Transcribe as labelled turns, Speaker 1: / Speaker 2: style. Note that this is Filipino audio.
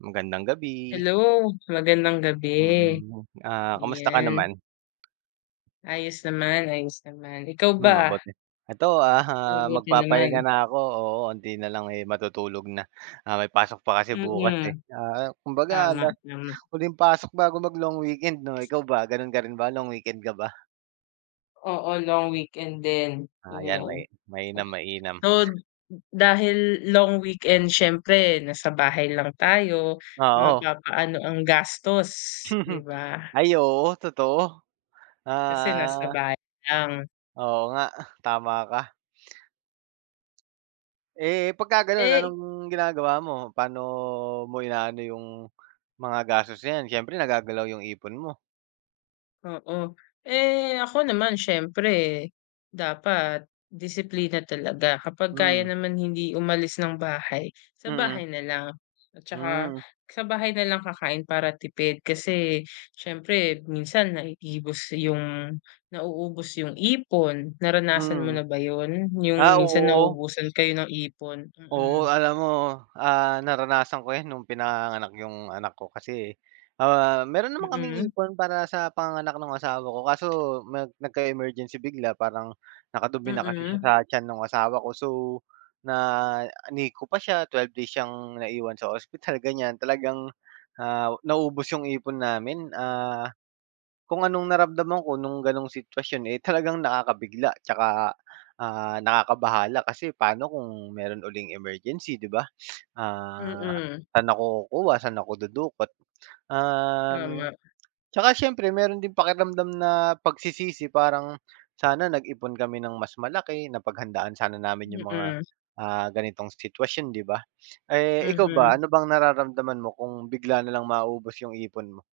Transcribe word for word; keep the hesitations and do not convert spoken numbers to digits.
Speaker 1: Magandang gabi!
Speaker 2: Hello, magandang gabi,
Speaker 1: Mm, ah, kumusta ka
Speaker 2: yan.
Speaker 1: naman?
Speaker 2: Ayos naman, ayos naman ikaw
Speaker 1: Hmm,
Speaker 2: ba?
Speaker 1: mabuti. Eto, aha,
Speaker 2: Mabuti
Speaker 1: magpapahinga
Speaker 2: naman.
Speaker 1: na ako, oo, onti na lang, eh, matutulog na, ah, may pasok pa kasi bukas, eh.
Speaker 2: Mm.
Speaker 1: Ah, kumbaga,
Speaker 2: Tama,
Speaker 1: ah,
Speaker 2: tama.
Speaker 1: huling pasok bago mag-long weekend 'no, ikaw ba gano'n ka rin ba, long weekend ka ba?
Speaker 2: Oo, long weekend din,
Speaker 1: Ah, 'yan may
Speaker 2: yun.
Speaker 1: mainam, mainam.
Speaker 2: So, dahil long weekend siyempre nasa bahay lang tayo
Speaker 1: Oo.
Speaker 2: mapapaano ang gastos, 'di
Speaker 1: Mhm,
Speaker 2: ba?
Speaker 1: Ay oo, totoo.
Speaker 2: Kasi nasa
Speaker 1: Ah
Speaker 2: bahay lang.
Speaker 1: Oo nga, tama ka. Eh, pagkagano'n
Speaker 2: Eh
Speaker 1: anong ginagawa mo? Pa'no mo inaano 'yong, mga gastos na yan siyempre nagagalaw 'yong ipon mo?
Speaker 2: Oo, eh, ako naman siyempre dapat disiplina talaga kapag kaya
Speaker 1: Hmm.
Speaker 2: naman hindi umalis ng bahay sa
Speaker 1: Mm.
Speaker 2: bahay na lang, at saka
Speaker 1: Hmm.
Speaker 2: sa bahay na lang kakain para tipid kasi siyempre minsan naiibos yung, nauubos yung ipon naranasan mo
Speaker 1: Mm.
Speaker 2: na ba yun?
Speaker 1: Ah,
Speaker 2: Yung minsan
Speaker 1: oo.
Speaker 2: naubusan kayo ng ipon? Mm.
Speaker 1: Oo alam mo, ah, naranasan ko 'yan nung pinanganganak 'yong anak ko kasi, ah, mayro'n naman kaming
Speaker 2: Mm.
Speaker 1: ipon para sa panganganak ng asawa ko kaso nag nagka-emergency bigla parang nakadumi na kasi siya sa
Speaker 2: Mm.
Speaker 1: tiyan nung asawa ko so, na NICU pa siya twelve days siyang naiwan sa ospital ganyan talagang, ah, naubos yung ipon namin, ah, kung anong naramdaman ko nung ganong sitwasyon, eh, talagang nakakabigla 'tsaka, ah, nakakabahala kasi pa'no kung mayro'n uling emergency 'di ba? Ah,
Speaker 2: Mm.
Speaker 1: sa'n ako kukuha, sa'n ako dudukot. Um,
Speaker 2: Tama.
Speaker 1: 'tsaka siyempre mayro'n ding pakiramdam na pagsisisi parang, "sana nag-ipon kami ng mas malaki napaghandaan sana namin yung mga,
Speaker 2: Mm.
Speaker 1: ah, ganitong sitwasyon" 'di ba? Eh, ikaw ba
Speaker 2: Mhm.
Speaker 1: ano bang nararamdaman mo kung bigla na lang maubos yung ipon mo?